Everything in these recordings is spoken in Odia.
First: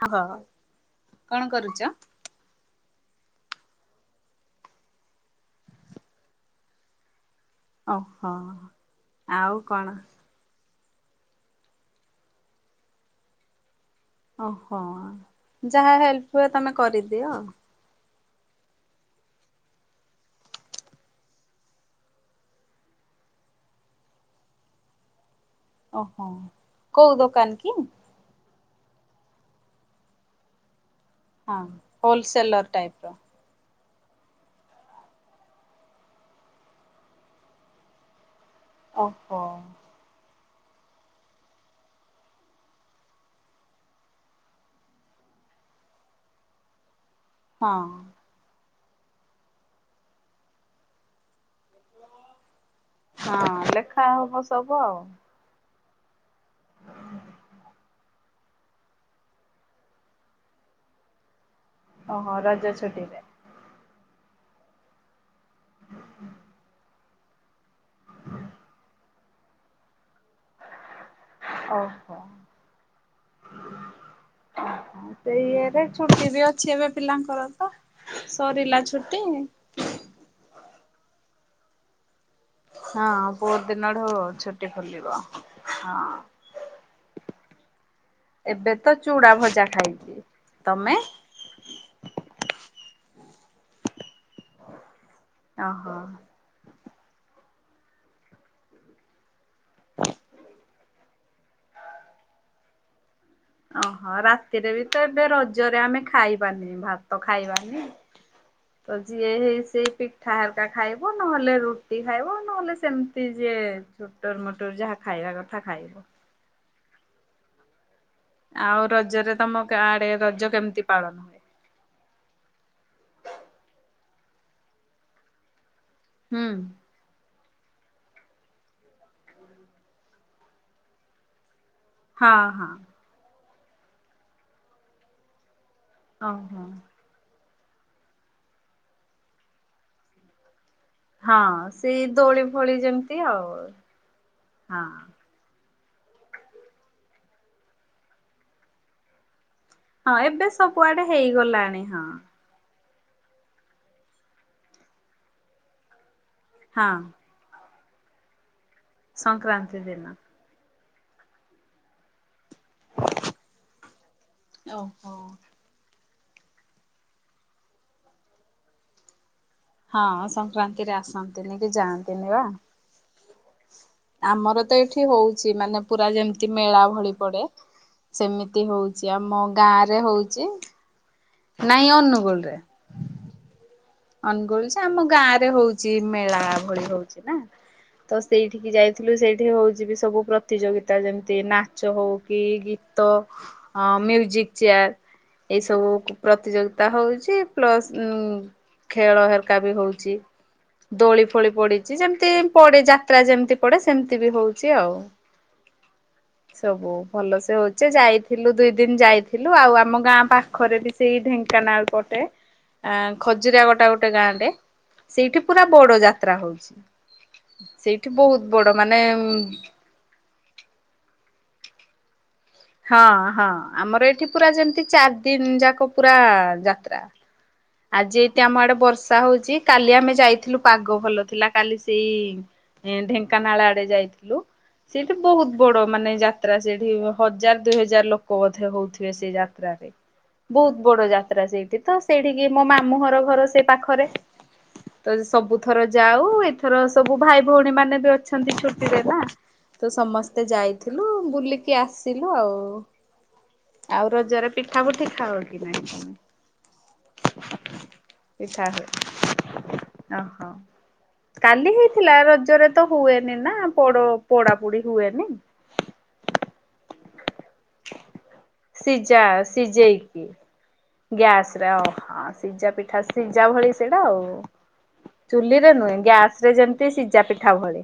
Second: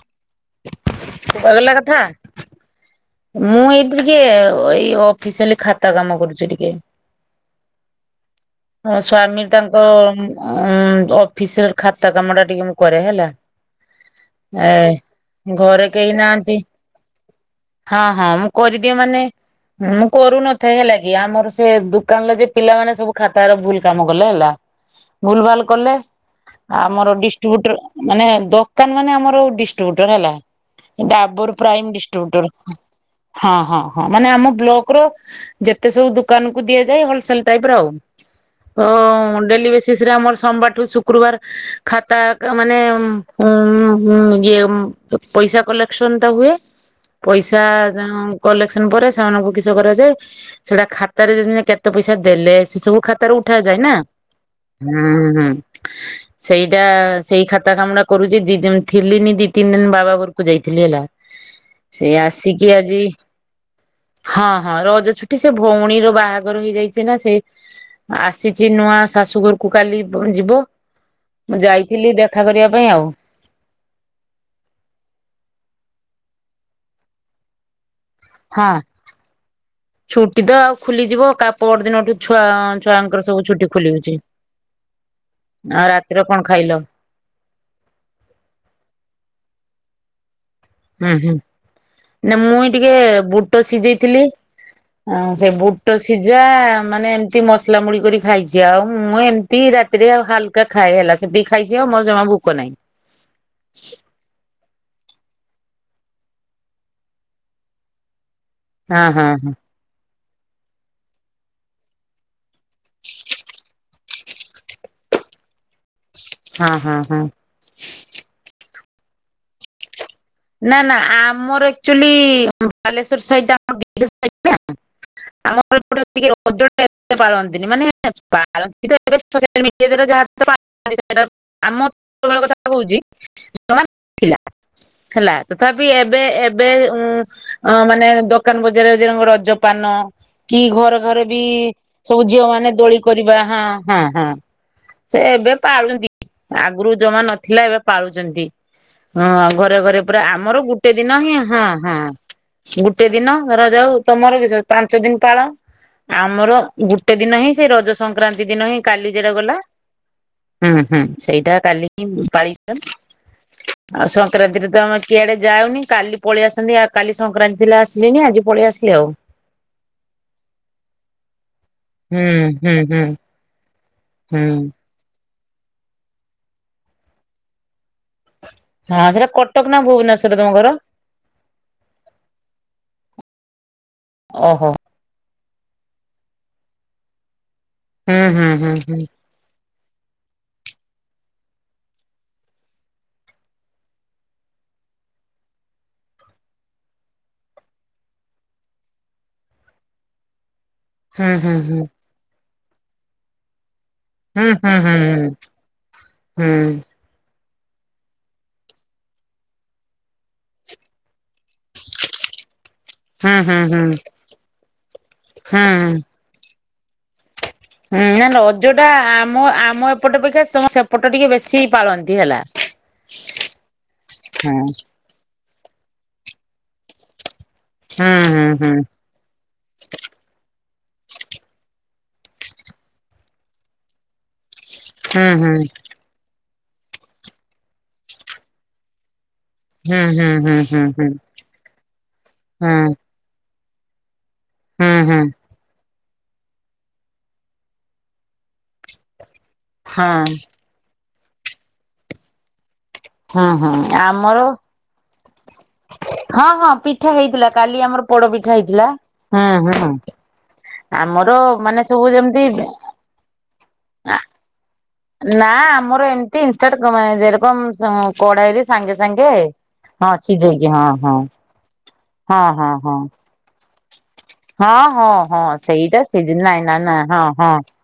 ହହ ସୁଭାଗଲା କଥା। ମୁଁ ଏଇଠି ଟିକେ ଏଇ ଅଫିସଆଲି ଖାତା କାମ କରୁଛି ଟିକେ। ଓ ହଁ ସ୍ଵାମୀ ତାଙ୍କ ଉଁ ଅଫିସର ଖାତା କାମ ଟା ଟିକେ ମୁଁ କରେ ହେଲା। ଏ ଓହୋ। ଘରେ ଯାହା କେହି ହେଲ୍ପ ହୁଏ ନାହାନ୍ତି ତମେ କରିଦିଅ ହଁ। ହଁ ମୁଁ କରିଦିଏ ମାନେ ମୁଁ କରୁନଥାଏ ହେଲା କି ଆମର ସେ ଦୋକାନର ଯେ ପିଲାମାନେ ସବୁ ଖାତା [unintelligible] ଭୁଲ କାମ କଲେ ହେଲା। ଭୁଲ ଭାଲ କଲେ ଓହୋ। ଆମର କୋଉ ଦୋକାନ କି? ଡିଷ୍ଟ୍ରିବ୍ୟୁଟର ମାନେ ଦ ତା ମାନେ ଆମର ଡିଷ୍ଟ୍ରିବ୍ୟୁଟର ହେଲା। ଡାବର ହଁ। ପ୍ରାଇମ୍ ଡିଷ୍ଟିବ୍ୟୁଟର ହୋଲସେଲର ଟାଇପ ର। ହଁ ହଁ। ହଁ ମାନେ ଆମ ବ୍ଲକ ର ଯେତେ ସବୁ ଦୋକାନକୁ ଦିଆଯାଏ ହୋଲସେଲ ଟାଇପ ର ଆଉ। ଓ ଓହୋ ଡେଲି ବେସିସ୍ ରେ ଆମର ସୋମବାରଠୁ ଶୁକ୍ରବାର ଖାତା ମାନେ [inaudible] ଏ ପଇସା କଲେକ୍ସନ୍ ଟା ହୁଏ। ପଇସା ହଁ। କଲେକ୍ଟ ପରେ ସେମାନଙ୍କୁ କିସ କରାଯାଏ ସେଟା ଖାତାରେ କେତେ ପଇସା ଦେଲେ ସବୁ ଖାତାରୁ ଉଠା ହଁ ଯାଏ ନା ଲେଖା ହବ ସବୁ ହୁଁ ଆଉ। ହୁଁ। ସେଇଟା ସେଇ ଖାତା କାମ ଟା କରୁଛି ଦି ଦିନ ଥିଲିନି ଦି ତିନି ଦିନ ବାବା ଘରକୁ ଯାଇଥିଲି ହେଲା। ସେ ଓହୋ ରଜ ଆସିକି ଆଜି ଛୁଟିରେ ହଁ ହଁ ରଜ ଛୁଟି ଏଠି ସେ ଭଉଣୀର ବାହାଘର ହେଇଯାଇଛି ନା ସେ ଆସିଛି ନୂଆ ଶାଶୁଘରକୁ କାଲି ପୁଣି ଯିବ ମୁଁ ଯାଇଥିଲି ଓହୋ। ଦେଖା କରିବା ପାଇଁ ଆଉ। ସେଇ ଇଏରେ ଛୁଟି ବି ଅଛି ଏବେ ପିଲାଙ୍କର ତ ହଁ ସରିଲା ଛୁଟି। ଛୁଟି ତ ଆଉ ଖୋଲିଯିବ କା ପର ଦିନଠୁ ଛୁଆ ଛୁଆଙ୍କର ହଁ ସବୁ ପହର ଛୁଟି ଦିନଠୁ ଖୋଲୁଛି। ଛୁଟି ଖୋଲିବ ଆ ହଁ। ରାତିରେ କଣ ଖାଇଲ? ଏବେ ତ ଚୁଡା ଭଜା ଖାଇଛି। ହୁଁ ହୁଁ। ନା ମୁଇଁ ଟିକେ ବୁଟ ସିଝେଇଥିଲି ଆ ସେ ଓହୋ। ବୁଟ ସିଝା ମାନେ ଏମିତି ମସଲା ମୁଡି କରି ଖାଇଛି ଆଉ ମୁଁ ଏମିତି ରାତିରେ ହାଲକା ଖାଏ ହେଲା। ସେତିକି ଖାଇଛିି ଆଉ ମତେ ଜମା ଭୋକ ନାହିଁ। ଓହୋ ରାତିରେ ବି ତ ଏବେ ରଜରେ ଆମେ ଖାଇବାନି ଭାତ ଖାଇବାନି। ତ, ହଁ ହଁ ଜିଏ ହଁ ହେଇ, ସିଏ ପି ସେ ହଲକା ଖାଇବ ନହେଲେ ରୁଟି ଖାଇବ ନହେଲେ ସେମିତି ଯିଏ ଛୋଟର ମୋଟର ଯାହା ଖାଇବ। [unintelligible] କଥା ଖାଇବ। ହଁ ହଁ ହଁ। ଆଉ ରଜରେ ତମଗାଁ ଆଡେ ରଜ ନା କେମିତି ନା ପାଳନ ହୁଏ? ଆମର ଆକ୍ଚୁଆଲି ବାଲେଶ୍ୱର ସାଇଟ ଟା ଆମ ହୁଁ [unintelligible] ତିନି ଦିନ [unintelligible] ଆମ ଛୋଟ ବେଳ ହଁ କଥା ହଁ କହୁଛି [unintelligible] ଥିଲା ହେଲା। ତଥାପି ଏବେ ଓହୋ। ଏବେ ଉଁ ହଁ ମାନେ ଦୋକାନ ବଜାରରେ [unintelligible] ରଜ ପାନ କି ଘରେ ଘରେ ବି ହଁ ସେଇ ସବୁ ଦୋଳି ଝିଅ ମାନେ ଫୋଳି ଦୋଳି ଯେମିତି କରିବା ଆଉ ହଁ ହଁ ହଁ ହଁ। ସେ ଏବେ ପାଳୁଛନ୍ତି ଆଗରୁ ଜମା ନଥିଲା ଏବେ ପାଳୁଛନ୍ତି ହଁ, ଘରେ, ଘରେ, ହଁ ପୂରା ଏବେ ଆମର ଗୋଟିଏ ସବୁଆଡେ ଦିନ ହିଁ, ହଁ ହେଇଗଲାଣି ହଁ। ଗୋଟେ ଦିନ ଧର ଯାଉ, ତମର କିଶ, ପାଞ୍ଚ ଦିନ ପାଳ ଆମର ହଁ ଗୋଟିଏ ଦିନ ହିଁ, ସେ ରଜ ସଂକ୍ରାନ୍ତି ଦିନ ହିଁ। କାଲି ଯେଟା ଗଲା ସଂକ୍ରାନ୍ତି ଦିନ। ହୁଁ, ହୁଁ, ସେଇଟା କାଲି ହିଁ ପାଳିଛନ୍ତି ଆଉ ସଂକ୍ରାନ୍ତିରେ ତ ଆମେ ଓହୋ। ସିଆଡେ଼ ଯାଉନି କାଲି ପଳେଇଆସିଥାନ୍ତି କାଲି ସଂକ୍ରାନ୍ତି ଥିଲା ଆସିଲନି ଆଜି ପଳେଇ ଆସିଲି ଆଉ। ହଁ, ସଂକ୍ରାନ୍ତିରେ ଆସନ୍ତିନି କି ହୁଁ ଜାଆନ୍ତିନି ବା ହୁଁ ହୁଁ ହୁଁ ଆମର ତ ଏଠି ହଉଛି, ମାନେ ପୂରା ଯେମିତି ମେଳା ଭଳି ପଡେ। ସେମିତି ହଁ ହଉଛି ସେଟା ଆମ କଟକ ନା ଗାଁ ରେ ଭୁବନେଶ୍ଵର ତମ ହଉଛି। ଘର? ନାଇଁ ଅନୁଗୁଳରେ ଅନଗୁଳ ଓହୋ ଯେ ଆମ ଗାଁ ରେ ହଉଛି, ମେଳା ଭଳି ହଉଛି ନା। ତ, ହୁଁ ହୁଁ ସେଇଠିକି ହୁଁ ଯାଇଥିଲୁ, ସେଇଠି ହଉଛି ବି ସବୁ ପ୍ରତିଯୋଗିତା ଯେମିତି, ନାଚ, ହଉ କି, ଗୀତ, ମ୍ୟୁଜିକ ଚେୟାର। ଏଇସବୁ ପ୍ରତିଯୋଗିତା ହଉଛି ପ୍ଲସ ଟୁ। ଖେଳ ହେରକା ବି ହଉଛି, ଦୋଳି ହୁଁ ଫୋଳି ହୁଁ ହୁଁ ପଡିଛି, ଯେମିତି ପଡେ ଯାତ୍ରା ଯେମତି। ପଡେ ସେମିତି ବି ହୁଁ ହଉଛି ହୁଁ ହୁଁ ହୁଁ ଆଉ ହୁଁ। ସବୁ ଭଲସେ ହଉଚି ଯାଇଥିଲୁ ଦୁଇ ଦିନ ଯାଇଥିଲୁ ଆଉ ଆମ ଗାଁ ପାଖରେ ବି ସେଇ ଢେଙ୍କାନାଳ ପଟେ। ଆଁ, ହୁଁ ହୁଁ ହୁଁ ଖଜୁରିଆଗଟା ଗୋଟେ ଗାଁ ଟେ ସେଇଠି ହୁଁ ପୁରା ହୁଁ ବଡ ଯାତ୍ରା ହଉଛି। ହୁଁ, ସେଇଠି ନା ବହୁତ ବଡ ରଜ ଟା ମାନେ ଆମ, ଆମ ଏପଟ ଅପେକ୍ଷା ତମ ସେପଟ ଟିକେ ବେଶୀ ପାଳନ୍ତି ହେଲା। ହଁ, ହଁ, ଆମର ଏଠି ପୂରା ହଁ। ଯେମିତି ଚାରି ଦିନ ଚାରି ଦିନ ଯାକ ପୁରା ଯାତ୍ରା। ହୁଁ ଆଜି ଏଠି ଆମ ହୁଁ ଆଡେ ବର୍ଷା ହଉଛି କାଲି ଆମେ ଯାଇଥିଲୁ ପୁରୀ। ପାଗ ଭଲ ଥିଲା କାଲି ସେଇ, ଢେଙ୍କାନାଳ ଆଡେ ଯାଇଥିଲୁ। ସେଇଠି ହୁଁ ହୁଁ ବହୁତ ବଡ ମାନେ ଯାତ୍ରା ସେଠି ହଜାର, ଦୁଇହଜାର, ଲୋକ ବୋଧେ ହଉଥିବେ ସେ ଯାତ୍ରାରେ। ଯାତ୍ରାରେ, ହୁଁ ହୁଁ ହୁଁ ହୁଁ ହୁଁ ବହୁତ ହୁଁ ବଡ ହୁଁ ଯାତ୍ରା ସେଇଠି ତ ସେଇଠିକି ମୋ ମାମୁଁଘର, ଘର ସେ ପାଖରେ। ତ, ହୁଁ ସବୁଥର ଯା। ଯାଉ ଏଥର ସବୁ ଭାଇ ଭଉଣୀ ମାନେ ବି ଅଛନ୍ତି ଛୁଟିରେ ନା ତ ହଁ ସମସ୍ତେ ଯାଇଥିଲୁ। ହୁଁ ବୁଲିକି ଆସିବୁ ଆଉ। ହଁ, ହଁ ଆଉ ଆମର ରଜରେ ପିଠା ପୁଠି ଖାଅ କି ନାଇଁ ତମେ ହଁ, ହଁ ପିଠା ହୁଏ। ହେଇଥିଲା କାଲି ଆମର ପୋଡପିଠା ପିଠା ହେଇଥିଲା, ହୁଏ ହଁ, ହଁ ଓହୋ। କାଲି ହେଇଥିଲା ରଜରେ ତ ହୁଏନି ନା ପୋଡ ପୋଡାପୋଡି। ନା ଆମର ଏମିତି ଇନଷ୍ଟାଟ କମାଏନି। ସିଝା, ହଁ ସିଝେଇଛି ସିଝେଇକି ହଁ ହଁ ଗ୍ୟାସ ରେ, ହଁ ସିଜାପିଠା, ସିଝା, ଭଳି। ସେଇଟା ଆଉ। ହଁ, ହଁ, ହଁ, ଚୁଲିରେ ନୁହେଁ ସେଇଟା ଗ୍ୟାସ ସିଜି ରେ ନାଇଁ, ନାଇଁ, ଯେମିତି ନା, ସିଝା ହଁ, ପିଠା ହଁ ଭଳି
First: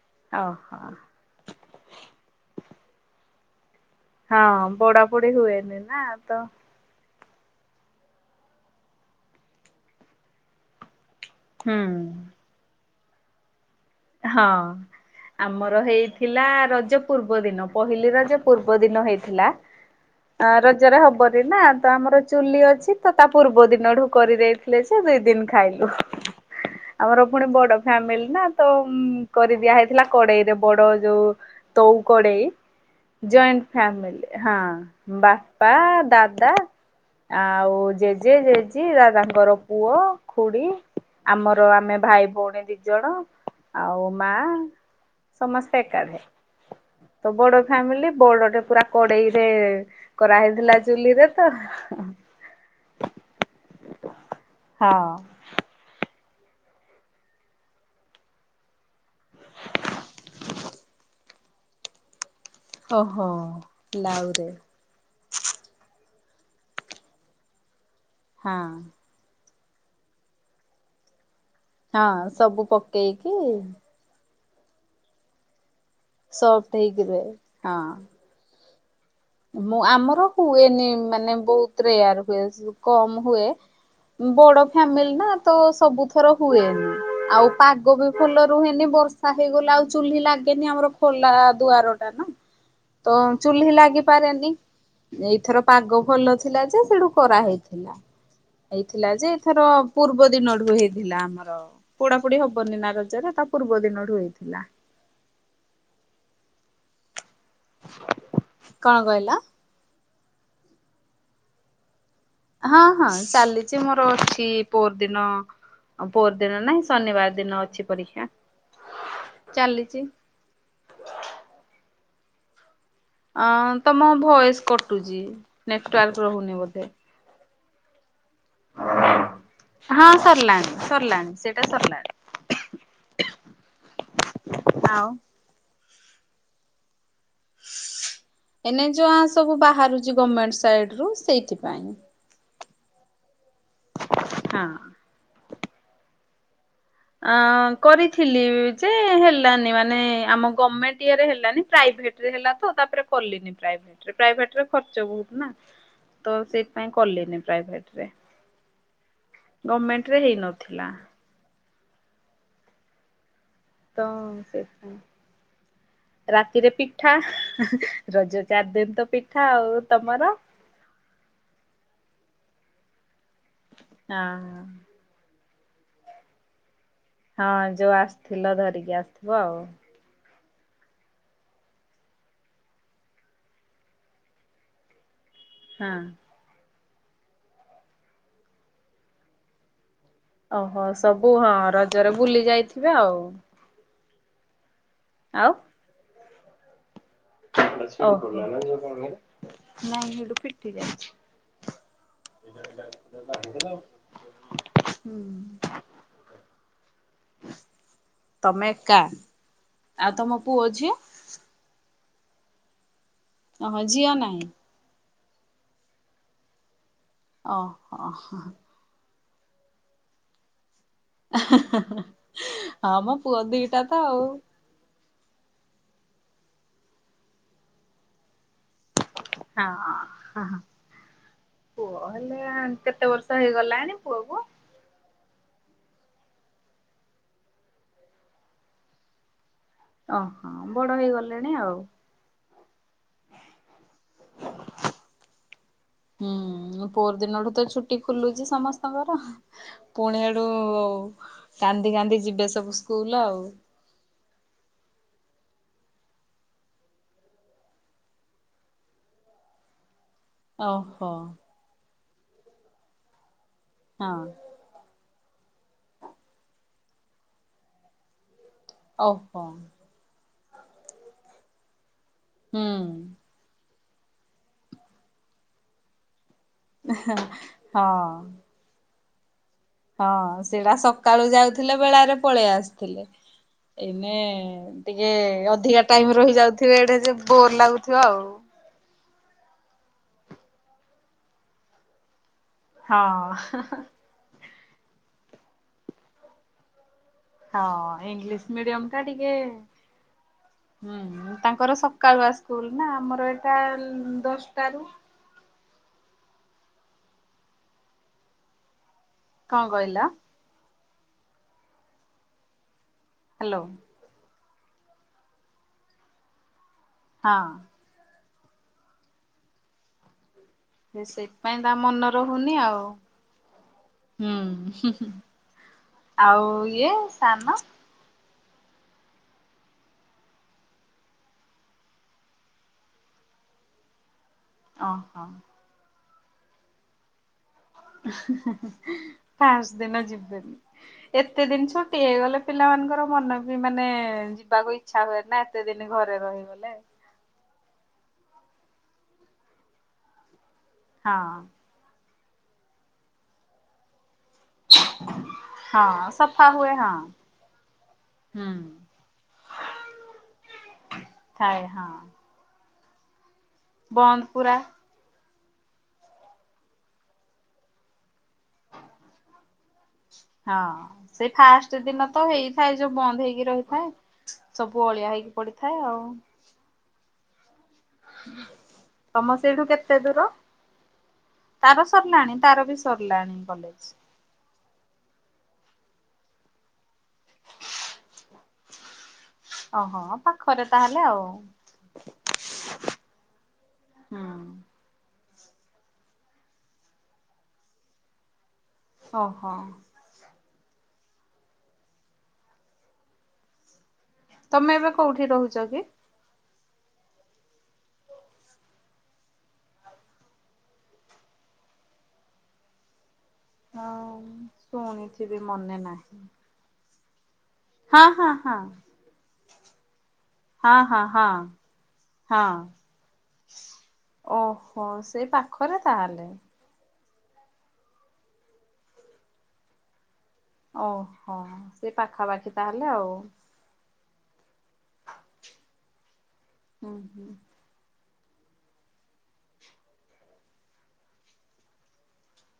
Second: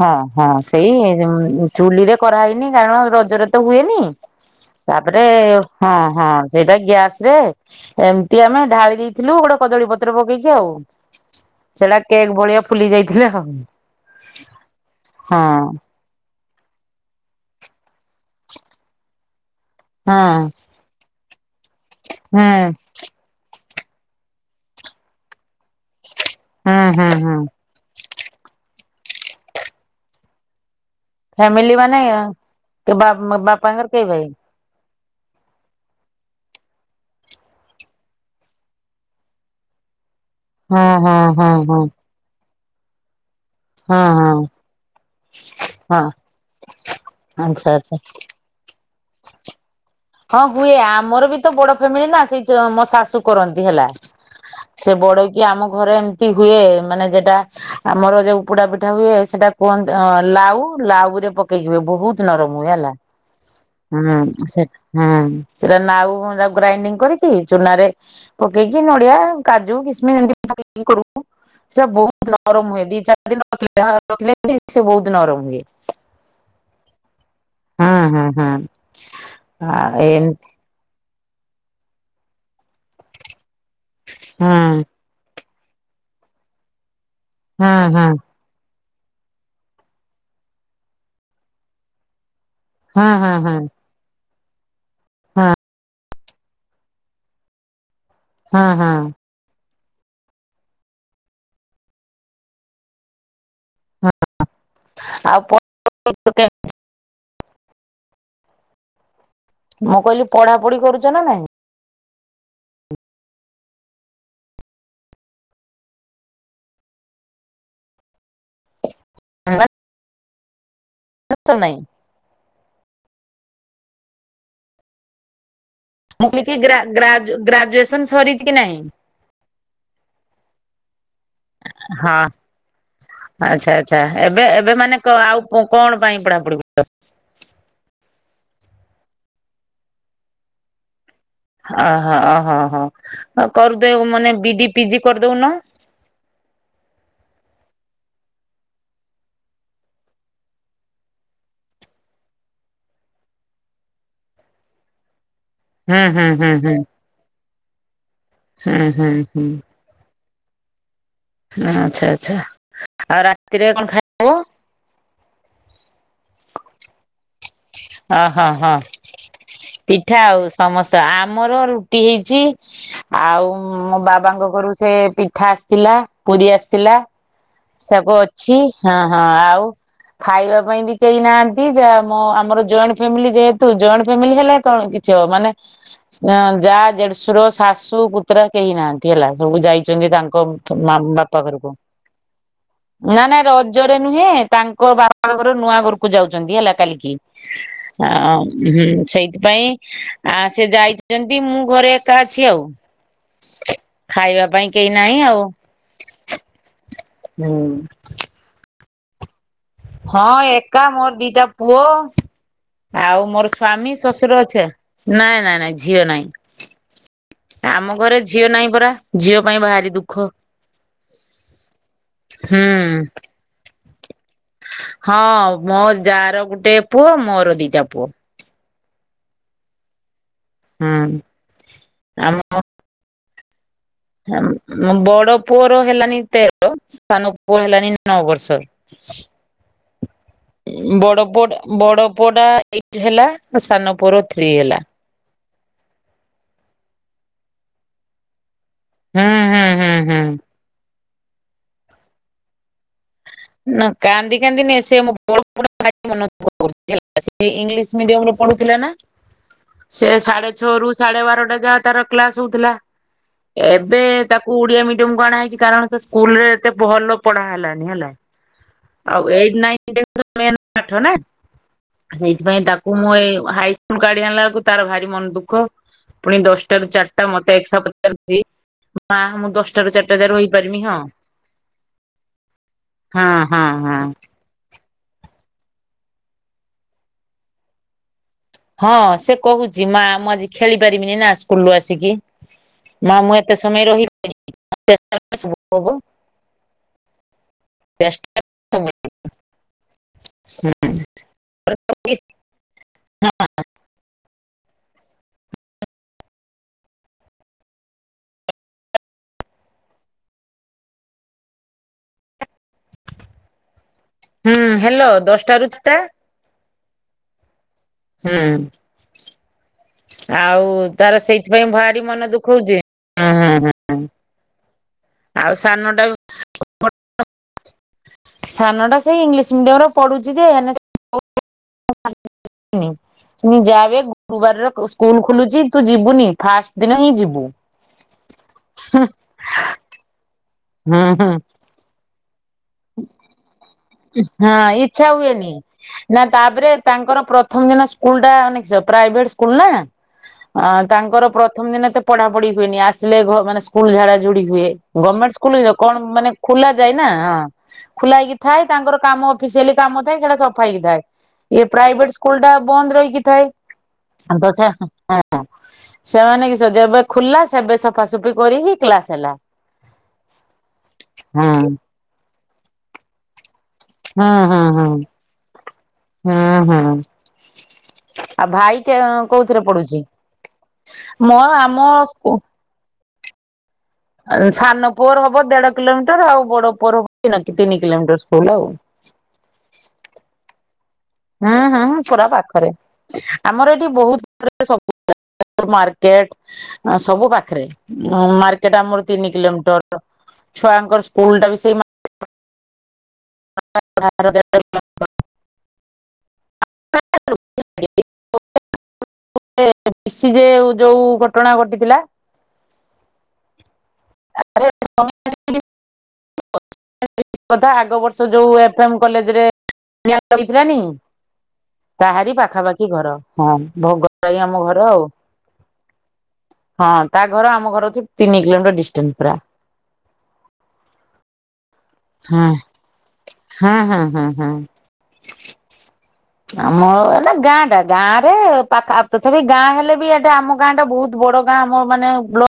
ହଁ, ହଁ ଓହୋ ସେଇ ଚୂଲିରେ କରାହେଇନି, କାରଣ ରଜରେ ତ ହୁଏ। ହଁ। ପୋଡା ହୂତାପରେ ପୋଡି ହୁଏନି ହଁ ନା ହଁ ତ ସେଇଟା ଗ୍ୟାସ ରେ ଏମିତି ଆମେ ଢାଳି ଦେଇଥିଲୁ ଗୋଟେ କଦଳୀ ପତ୍ର ପକେଇକି ଆଉ। ହୁଁ ସେଟା କେକ୍ ଭଳିଆ ଫୁଲି ଯାଇଥିଲେ ଆଉ। ହଁ ଆମର ହେଇଥିଲା ରଜ ପୂର୍ବ ଦିନ। ପହିଲିରଜ ପୂର୍ବଦିନ ହେଇଥିଲା। ହଁ ଅ ରଜରେ ହବନି ନା ତା ଆମର ହଁ ଚୁଲି ହୁଁ। ଅଛିତ ତା ପୂର୍ବ ଦିନ। ଦିନଠୁ କରିଦେଇଥିଲେ ଯେ ଦୁ ଦିନ ଖାଇଲୁ ହୁଁ ହୁଁ ଆମର ହୁଁ ପୁଣି ବଡ ଫାମିଲି ନା ତୁମ୍ କରିଦିଆ ହେଇଥିଲା କଡେଇରେ ବଡ ଯୋଉ ଫ୍ୟାମିଲି ତୋ ମାନେ କଡେଇ ଜଏଣ୍ଟ ବାପାଙ୍କର କେହି ଭାଇ? ଫ୍ୟାମିଲି ହଁ। ବାପା, ଦାଦା ଆଉ ଜେଜେ ଜେଜେ ଦାଦାଙ୍କର ପୁଅ ଖୁଡି ହଁ ହଁ ହଁ ଆମର ହଁ ଆମେ ଭାଇ ଭଉଣୀ ଦି ଜଣ ଆଉ ହଁ ମା ହଁ ସମସ୍ତେ ହଁ ଏକାଠେ ତ ବଡ ଆଚ୍ଛା ଆଚ୍ଛା। ଫ୍ୟାମିଲି ବଡଟେ ପୁରା କଡେଇରେ ହଁ ବୁଇ କରାହେଇଥିଲା ଆମର ଚୁଲିରେ ତ ବିତ ବଡ ଫ୍ୟାମିଲି ନା ସେଇ ମୋ ଶାଶୁ କରନ୍ତି ହେଲା। ସେ ହଁ। ବଢେଇକି ଆମ ଘରେ ଏମିତି ହୁଏ ମାନେ ଯେଟା ଆମର ଯଉ ପୋଡା ପିଠା ହୁଏ ସେଟା କୁହନ୍ତି ଲାଉ ଲା ଲାଉରେ ପକେଇକି ହୁଏ ବହୁତ ନରମ ହୁଏ ହେଲା ଓହୋ ହୁଁ ଲାଉରେ। ହଁ ସେଟା ନାଉ ଟାକୁ ଗ୍ରାଇଣ୍ଡିଙ୍ଗ କରିକି ଚୁନା ରେ ହଁ ପକେଇକି ନଡିଆ କାଜୁ କିସମିସ ଏମିତି ପକେଇଲି କରୁ। ସେଟା ହଁ ବହୁତ ସବୁ ନରମ ହୁଏ। ଦି ଚାରି ଦିନ ପକେଇକି ରଖିଲେ ରଖିଲେ ସେ ବହୁତ ନରମ ହୁଏ। ସପ୍ ଟ ହେଇକି ରୁହେ। ହଁ। ହୁଁ ହୁଁ ହୁଁ। ମୁଁ ଆଉ ଆମର ଏମତି ହୁଏନି ମାନେ ବହୁତ ରେୟାର ହୁଏ କମ ହୁଏ ହୁଁ ବଡ ଫ୍ୟାମିଲି ନା ତ ସବୁଥର ହୁଏନି। ଆଉ ହୁଁ ପାଗ ବି ଫୁଲ ରୁହେନି। ବର୍ଷା ହେଇଗଲା ଆଉ ଚୁଲି ଲାଗେନି ଆମର ଖୋଲା ଦୁଆର ଟା ନା ତ ହୁଁ ହୁଁ ହୁଁ ହୁଁ ହୁଁ ଚୁ୍ଲି ଲାଗିପାରେନି ଏଇଥର ପାଗ ଭଲ ଥିଲା ଯେ ସେଠୁ କରାହେଇଥିଲା ହୁଁ ହୁଁ ହେଇଥିଲା ଯେ ଏଥର ପୂର୍ବ ଦିନଠୁ ହେଇଥିଲା ଆମର ପୋଡାପୋଡି ହବନି ନା ରଜରେ ତା ପୂର୍ବ ଦିନଠୁ ହେଇଥିଲା। ଆଉ କଣ କହିଲ? ମୁଁ କହିଲି ପଢା ପଢି କରୁଛ ନା ନାଇଁ। ହଁ ହଁ ଚାଲିଛି ମୋର ଅଛି ପୋର ଦିନ ଆଉ ପୋର ଦିନ ନାହିଁ ଶନିବାର ଦିନ ଅଛି ପରୀକ୍ଷା ଚାଲିଛି। ନାଇଁ। ଅ ତମ ଭଏସ୍ କଟୁଚି। ମୁଁଲ କି ଗ ଗ ଗ୍ରେଜୁଏସନ୍ ସରିଛି? କି ନାହିଁ? ହଁ ସରିଲାଣି ସରିଲାଣି। ସେଇଟା ସରିଲାଣି ହଁ ଆଚ୍ଛା ଆଚ୍ଛା ଏବେ ଏବେ ମାନେ ଆଉ କଣ ପାଇ ପଢା ପୁଡି କରୁଛି? ଏନେ ଯୋଆ ସବୁ ବାହାରୁଛି ଗମେଣ୍ଟ ସାଇଡ ରୁ ସେଇଥିପାଇଁ। ଅହୋ ଅହ ହୋ କରଦଉ ମାନେ ବି ହଁ। ଡି ପିଜି କରିଦଉନ। ଆଉ କରିଥିଲି ଯେ ହେଲାନି ମାନେ ଆମ ଗମେଣ୍ଟ ଇଏରେ ହେଲାନ ପ୍ରାଇଭେଟ ପ୍ରାଇଭେଟ୍ ହେଲାତ ତାପରେ କଲିନି ପ୍ରାଇଭେଟ ଖର୍ଚ୍ଚ ବହୁତ ନା। ହୁଁ ହୁଁ ତ ହୁଁ ହୁଁ ସେଥିପାଇ କଲେନି ପ୍ରାଇଭେଟରେ ହୁଁ ହୁଁ ହୁଁ ଗମେଣ୍ଟ ରେ ହେଇ ନଥିଲା। ଆଚ୍ଛା ଆଛା ଆ ତ ସେଥିପାଇ ରାତିରେ ପିଠା ରଜ ଓହୋ ହଁ ଚାରି ଦିନ ତ ପିଠା ଆଉ ପିଠା ତମର? ଆଉ ସମସ୍ତ ଆମର ରୁଟି ହେଇଛି। ଆଉ ମୋ ବାବାଙ୍କ ହଁ ଘରୁ ସେ ପିଠା ଆସିଥିଲା ପୁରୀ ଆସି ଥିଲା ହଁ ଯୋଉ ସବୁ ଆସିଥିଲ ଅଛି ଧରିକି ହଁ ହଁ ଆସିଥିବ ଆଉ ଖାଇବା ପାଇଁ ବି କେହି ନାହାନ୍ତି ଯା ଆମର ଜଏଣ୍ଟ ଫ୍ୟାମିଲି ଯେହେତୁ ଜଏଣ୍ଟ ଫ୍ୟାମିଲି ହେଲା କଣ କିଛି ଅ ମାନେ ହଁ। ଯା ଜଢଶୁର ଶାଶୁ କୁତ୍ରା କେହି ନାହାନ୍ତି ହେଲା ସବୁ ଯାଇକି ତାଙ୍କ ଓହୋ ସବୁ ବାପା ହଁ ଘରକୁ ରଜରେ ବୁଲି ଯାଇଥିବେ ଆଉ ନା ନା ରଜ ନୁହେଁ ତାଙ୍କ ବାପ ଘର ଆଉ ନୂଆ ଘରକୁ ଯାଉଛନ୍ତି ହେଲା କାଲିକି ଆ ଓହୋ। ହଁ ସେଇଥିପାଇଁ ନାଇଁ ହେଠୁ ଆ ଫିଟି ସେ ଯାଇଛି ଯାଇଛନ୍ତି ମୁଁ ଘରେ ଏକା ଅଛି ଆଉ। [inaudible] ଖାଇବା ପାଇଁ କେହି ନାହିଁ ହୁଁ। ଆଉ ହୁଁ। ତମେ ଏକା? ଆଉ ହଁ ତମ ପୁଅ ଏକା ଝିଅ ମୋର ଦିଟା ପୁଅ ଆଉ ମୋର ଓହୋ ସ୍ଵାମୀ ଝିଅ ଶଶୁର ନାହିଁ। ଅଛ ନାଇଁ ନାଇଁ ନାଇଁ ଝିଅ ନାଇଁ। ଆମ ଓହୋ ଘରେ ଝିଅ ନାହିଁ ପରା ଝିଅ ପାଇଁ ବାହାରି ଦୁଃଖ। ଏ ହେଁ ହେଁ ହେଁ ହୁଁ ହଁ ମୋ ପୁଅ ଦିଟା ତ ଆଉ। ହଁ ମୋ ଯାଆ ର ଗୁଟେ ପୁଅ ମର ଦିଟା ପୁଅ। ହଁ ହୁଁ ପୁଅ ଆମ ହେଲେ କେତେ ବର୍ଷ ହେଇଗଲାଣି? ପୁଅକୁ? ବଡ ପୁଅର ହେଲାନି ତେର ସାନ ପୁଅ ହେଲାଣି ନଅ ବର୍ଷର। ଅ। ବଡ ପୁଅଟା ବଡ ପୁଅଟା ଏଇଟ୍ ହେଲା। ମୋ ସାନ ପୁଅ ର ଥ୍ରୀ ହେଲା। ହ ହୁଁ ପୋର ଦିନଠୁ ତ ଛୁଟି ଖୋଲୁଚି ସମସ୍ତେ ସ୍ତଙ୍କର ହୁଁ ହୁଁ ହୁଁ ହୁଁ। ପୁଣି ଆଡୁ କାନ୍ଦି କାନ୍ଦି ଯିବେ ସବୁ ସ୍କୁଲ। ଆଉ। ନା କାନ୍ଦି କାନ୍ଦିନିଏ ସେ ମୋ [inaudible] ଇଂଲିଶ ମିଡିଅମ୍ ରେ ପଢୁଥିଲା ନା? ସେ ସାଢେ ଛଅ ରୁ ଓହୋ ସାଢେ ବାରଟା ଯାହା ତାର କ୍ଲାସ ହଉଥିଲା। ଏବେ ହଁ ତାକୁ ଉଡିଆ ମିଡିୟମକୁ ଆଣା ହେଇଚି କାରଣ ସେ ସ୍କୁଲ ରେ ଏତେ ଭଲ ପଢା ହେଲାନି ହେଲା। ଆଉ ଓହୋ ଏଇଟ୍ ନାଇନ୍ ରେ ତ ମେନ୍ ପାଠ ନା। ସେଇଥିପାଇଁ ହୁଁ। ତାକୁ ମୁଁ ଏ ହାଇ ସ୍କୁଲ କାଢି ଆଣିଲା ବେଳକୁ ତାର ଭାରି ମନ ଦୁଃଖ। ପୁଣି ଦଶଟାରୁ ଚାରିଟା ମତେ ଏକସହ ହଁ ପଚାରୁଚି ମା ମୁଁ ଦଶ୍ ହଁ ସେଟା ସକାଳୁ ଯାଉଥିଲେ ବେଳାରେ ପଳେଇ ଆସଥୁଲେ ହଁ ହଁ ହଁ ଏଇନେ ଟିକେ ଅଧିକା ଟାଇମ୍ ରହି ଯାଉଥିବେ ଏଇଟେ ଯେ ବୋର ଲାଗୁଥିବ ଆଉ। ହଁ ସେ କହୁଚି ମା ମୁଁ ଆଜି ଖେଳି ପାରିବିନି ନା ସ୍କୁଲରୁ ଆସିକି। ମା ମୁଁ ଏତେ ହଁ ସମୟ ରହିପାରିବି? [inaudible] ହଁ ଇଂଲିଶ ମିଡିୟମ ଟା ଟିକେ ହୁଁ ତାଙ୍କର ସକାଳୁଆ ସ୍କୁଲ ନା ଆମର ଏଇଟା ଦଶଟା ରେ କଁ କହିଲ? ହ୍ୟାଲୋ। ହୁଁ ହେଲୋ ଦଶଟା ରୁ ଚାରଟା। ହଁ। ହୁଁ। ଆଉ ତାର ସେଇଥିପାଇଁ ତା ଭାରି ମନ ଦୁଃଖ ରହୁନି ହଉଚି ଆଉ। ଯେ। ହୁଁ ଆଉ ସାନ ଟା ଆଉ ଇଏ ସାନ [unintelligible] ସାନ ଟା ସେଇ ଇଂଲିଶ ମିଡିୟମ ରେ ପଢୁଚି ଯେ ଏନେ ମୁଁ ଯାବେ ଗୁରୁବାରର ସ୍କୁଲ ଓହୋ ଖୋଲୁଚି ତୁ ଯିବୁନି। ଫାଷ୍ଟ ଦିନ ହିଁ ଯିବୁ। ଉଁ ହୁଁ ହୁଁ ହୁଁ ଫାଷ୍ଟ ଦିନ ଯିବୁନି ହୁଁ ଏତେ ଦିନ୍ ଛୁଟି ହେ ଗଲେ ପିଲାମାନଙ୍କର ମନ ବି ମାନେ ହଁ ଯିବାକୁ ଇଚ୍ଛା ହୁଏ ନା ହୁଏନି ଏତେ ଦିନ ଘରେ ନା ତାପରେ ରହିଗଲେ ତାଙ୍କର ପ୍ରଥମ ଦିନ। ସ୍କୁଲ ଟା ନାଇକି ସେଇ ପ୍ରାଇଭେଟ୍ ସ୍କୁଲ ନା ଆଉ ତାଙ୍କର ହଁ ପ୍ରଥମ ଦିନ ଏତେ ପଢାପଢି ହୁଏନି। ଆସିଲେ ଘର୍ ମାନେ ସ୍କୁଲ ଝାଡା ଝୁଡି ହୁଏ। ଗମେଣ୍ଟ ସ୍କୁଲରେ ହଁ କଣ ମାନେ ସଫା ଖୋଲା ହୁଏ ଯାଏ ନା ହଁ ଖୋଲା ହେଇକି ହୁଁ ଥାଏ। ତାଙ୍କର କାମ ଅଫିସିଆଲି କାମ ଥାଏ ସେଟା ସଫା ହେଇକି ଥାଏ। ଥାଏ ଇଏ ହଁ ପ୍ରାଇଭେଟ ସ୍କୁଲ ଟା ବନ୍ଦ ରହିକିଥାଏ। ବନ୍ଦ ତ ପୁରା ସେ ହଁ ସେମାନେ କି ସେ ଯେବେ ଖୋଲା ସେବେ ସଫାସଫି। ସଫି କରିକି କ୍ଲାସ ହେଲା ହୁଁ। ହେରା ଯଉ ବନ୍ଦ ହେଇକି ରହି ହଁ ହଁ ହଁ ହଁ ହଁ। ତମର କୋଉଥିରେ ସେଇଠୁ ପଢୁଛି? କେତେ ଦୂର? ମୋ ଆମ ତାର ସରିଲାଣି ତାର ବି ସରିଲାଣି କଲେଜ। ଆ ସାନ ପୁଅର ହବ ଦେଢ କିଲୋମିଟର ଆଉ ବଡ ପୁଅର ହବ ତିନ ତିନି କିଲୋମିଟର ସ୍କୁଲ ଆଉ। ହ ଅହ ପାଖରେ। ତାହେଲେ ଆଉ। ହୁଁ ହୁଁ ପୁରା ପାଖରେ ଆମର ଏଠି ହୁଁ ବହୁତ [unintelligible] ସବୁ ପୁରା। ମାର୍କେଟ ସବୁ ପାଖରେ ନୂଆ ମାର୍କେ ସେଟା ଆମର ତିନି ଓହୋ କିଲୋମିଟର ଛୁଆଙ୍କର ସ୍କୁଲ ଟା ବି ସେଇ ହଁ। ତମେ ଏବେ କୋଉଠି ରହୁଛ କି? [unintelligible] [unintelligible] ମିଶି ଯେ ଯୋଉ ଘଟଣା ଘଟିଥିଲା। ହଁ ଶୁଣିଥିବି ମନେ ନାହିଁ। ଆଗ ହଁ ବର୍ଷୋ ହଁ ଯୋଉ ହଁ। ଏଫ୍ ଏମ କଲେଜରେ ନିଆଁ ଲାଗିଥିଲା ନି? ହଁ ହଁ ହଁ ତାହାରି ହଁ ପାଖାପାଖି ଘର ହଁ ଭୋଗରାଇ ଆମ ଓହୋ ଘର ଆଉ। ସେଇ ପାଖରେ ତାହେଲେ। ହଁ ତା ଘର ଆମ ଘରଠୁ ତିନି କିଲୋମିଟର ଡିଷ୍ଟାନ୍ସ ପୁରା। ଓହୋ ସେ ହୁଁ ପାଖାପାଖି ତାହେଲେ ଆଉ। ହୁଁ ହୁଁ ହୁଁ ହୁଁ। ଆମ ହୁଁ ହୁଁ। ଏଟା ଗାଁ ଟା ଗାଁ ରେ ପାଖ ତଥାପି ଗାଁ ହେଲେ ବି ଏଟା ଆମ ଗାଁଟା ବହୁତ ବଡ ଗାଁ ଆମ ମାନେ ବ୍ଲ